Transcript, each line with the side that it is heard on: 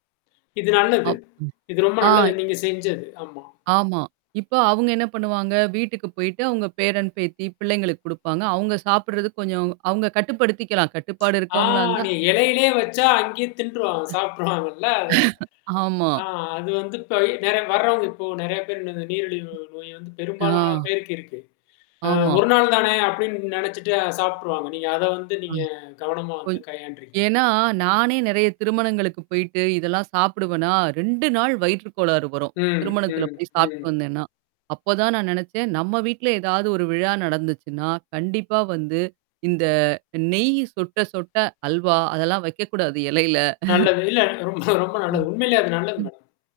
left: இது நல்லது.
right: ஆப்.
left: இது ரொம்ப
right: ம்.
left: நல்லது.
right: ஆ.
left: நீங்க செஞ்தது. ஆமா.
right: ஆமா. இப்போ அவங்க என்ன பண்ணுவாங்க, வீட்டுக்கு போயிட்டு அவங்க பேரன் பேத்தி பிள்ளைங்களுக்கு குடுப்பாங்க. அவங்க சாப்பிடுறது கொஞ்சம் அவங்க கட்டுப்படுத்திக்கலாம். கட்டுப்பாடு
left: ஆ.
right: இருக்கவங்களா இருந்தா.
left: நீ இலையிலேயே வச்சா அங்கேயே தின்றுவாங்க,
right: அ.
left: சாப்ட்றுவாங்கல்ல அத.
right: ஆமா.
left: ஆ அது வந்து [unintelligible] நேரா வரவங்க இப்போ நிறைய பேர் நீரிழிவு நோய் வந்து
right: ஆ.
left: பெரும்பாலான பேருக்கு இருக்கு. அ
right: ஆமா.
left: ஒரு நாள் தானே அப்படின்னு நினைச்சுட்டு சாப்ட்ருவாங்க. நீங்க அத வந்து
right: அ.
left: நீங்க கவனமா வந்து
right: கொஞ்
left: கையாண்டு இருக்கீங்க.
right: ஏன்னா நானே நிறைய திருமணங்களுக்கு போயிட்டு இதெல்லாம் சாப்பிடுவேனா, 2 நாள் வயிற்று கோளாறு வரும்.
left: ம்,
right: திருமணத்தில
left: ம்,
right: போய் சாப்பிட்டு
left: ம்.
right: வந்தேன்னா. அப்போ தான் நான் நினைச்சேன் நம்ம வீட்டில ஏதாவது ஒரு விழா நடந்துச்சுன்னா, கண்டிப்பா வந்து இந்த நெய் சொட்ட சொட்ட அல்வா அதெல்லாம் வைக்கக்கூடாது இலையில.
left: நல்லது. இல்ல ரொம்ப நல்லது.
right: ம்,
left: உண்மையிலேயே அது நல்லது
right: ம்.
left: மேடம்.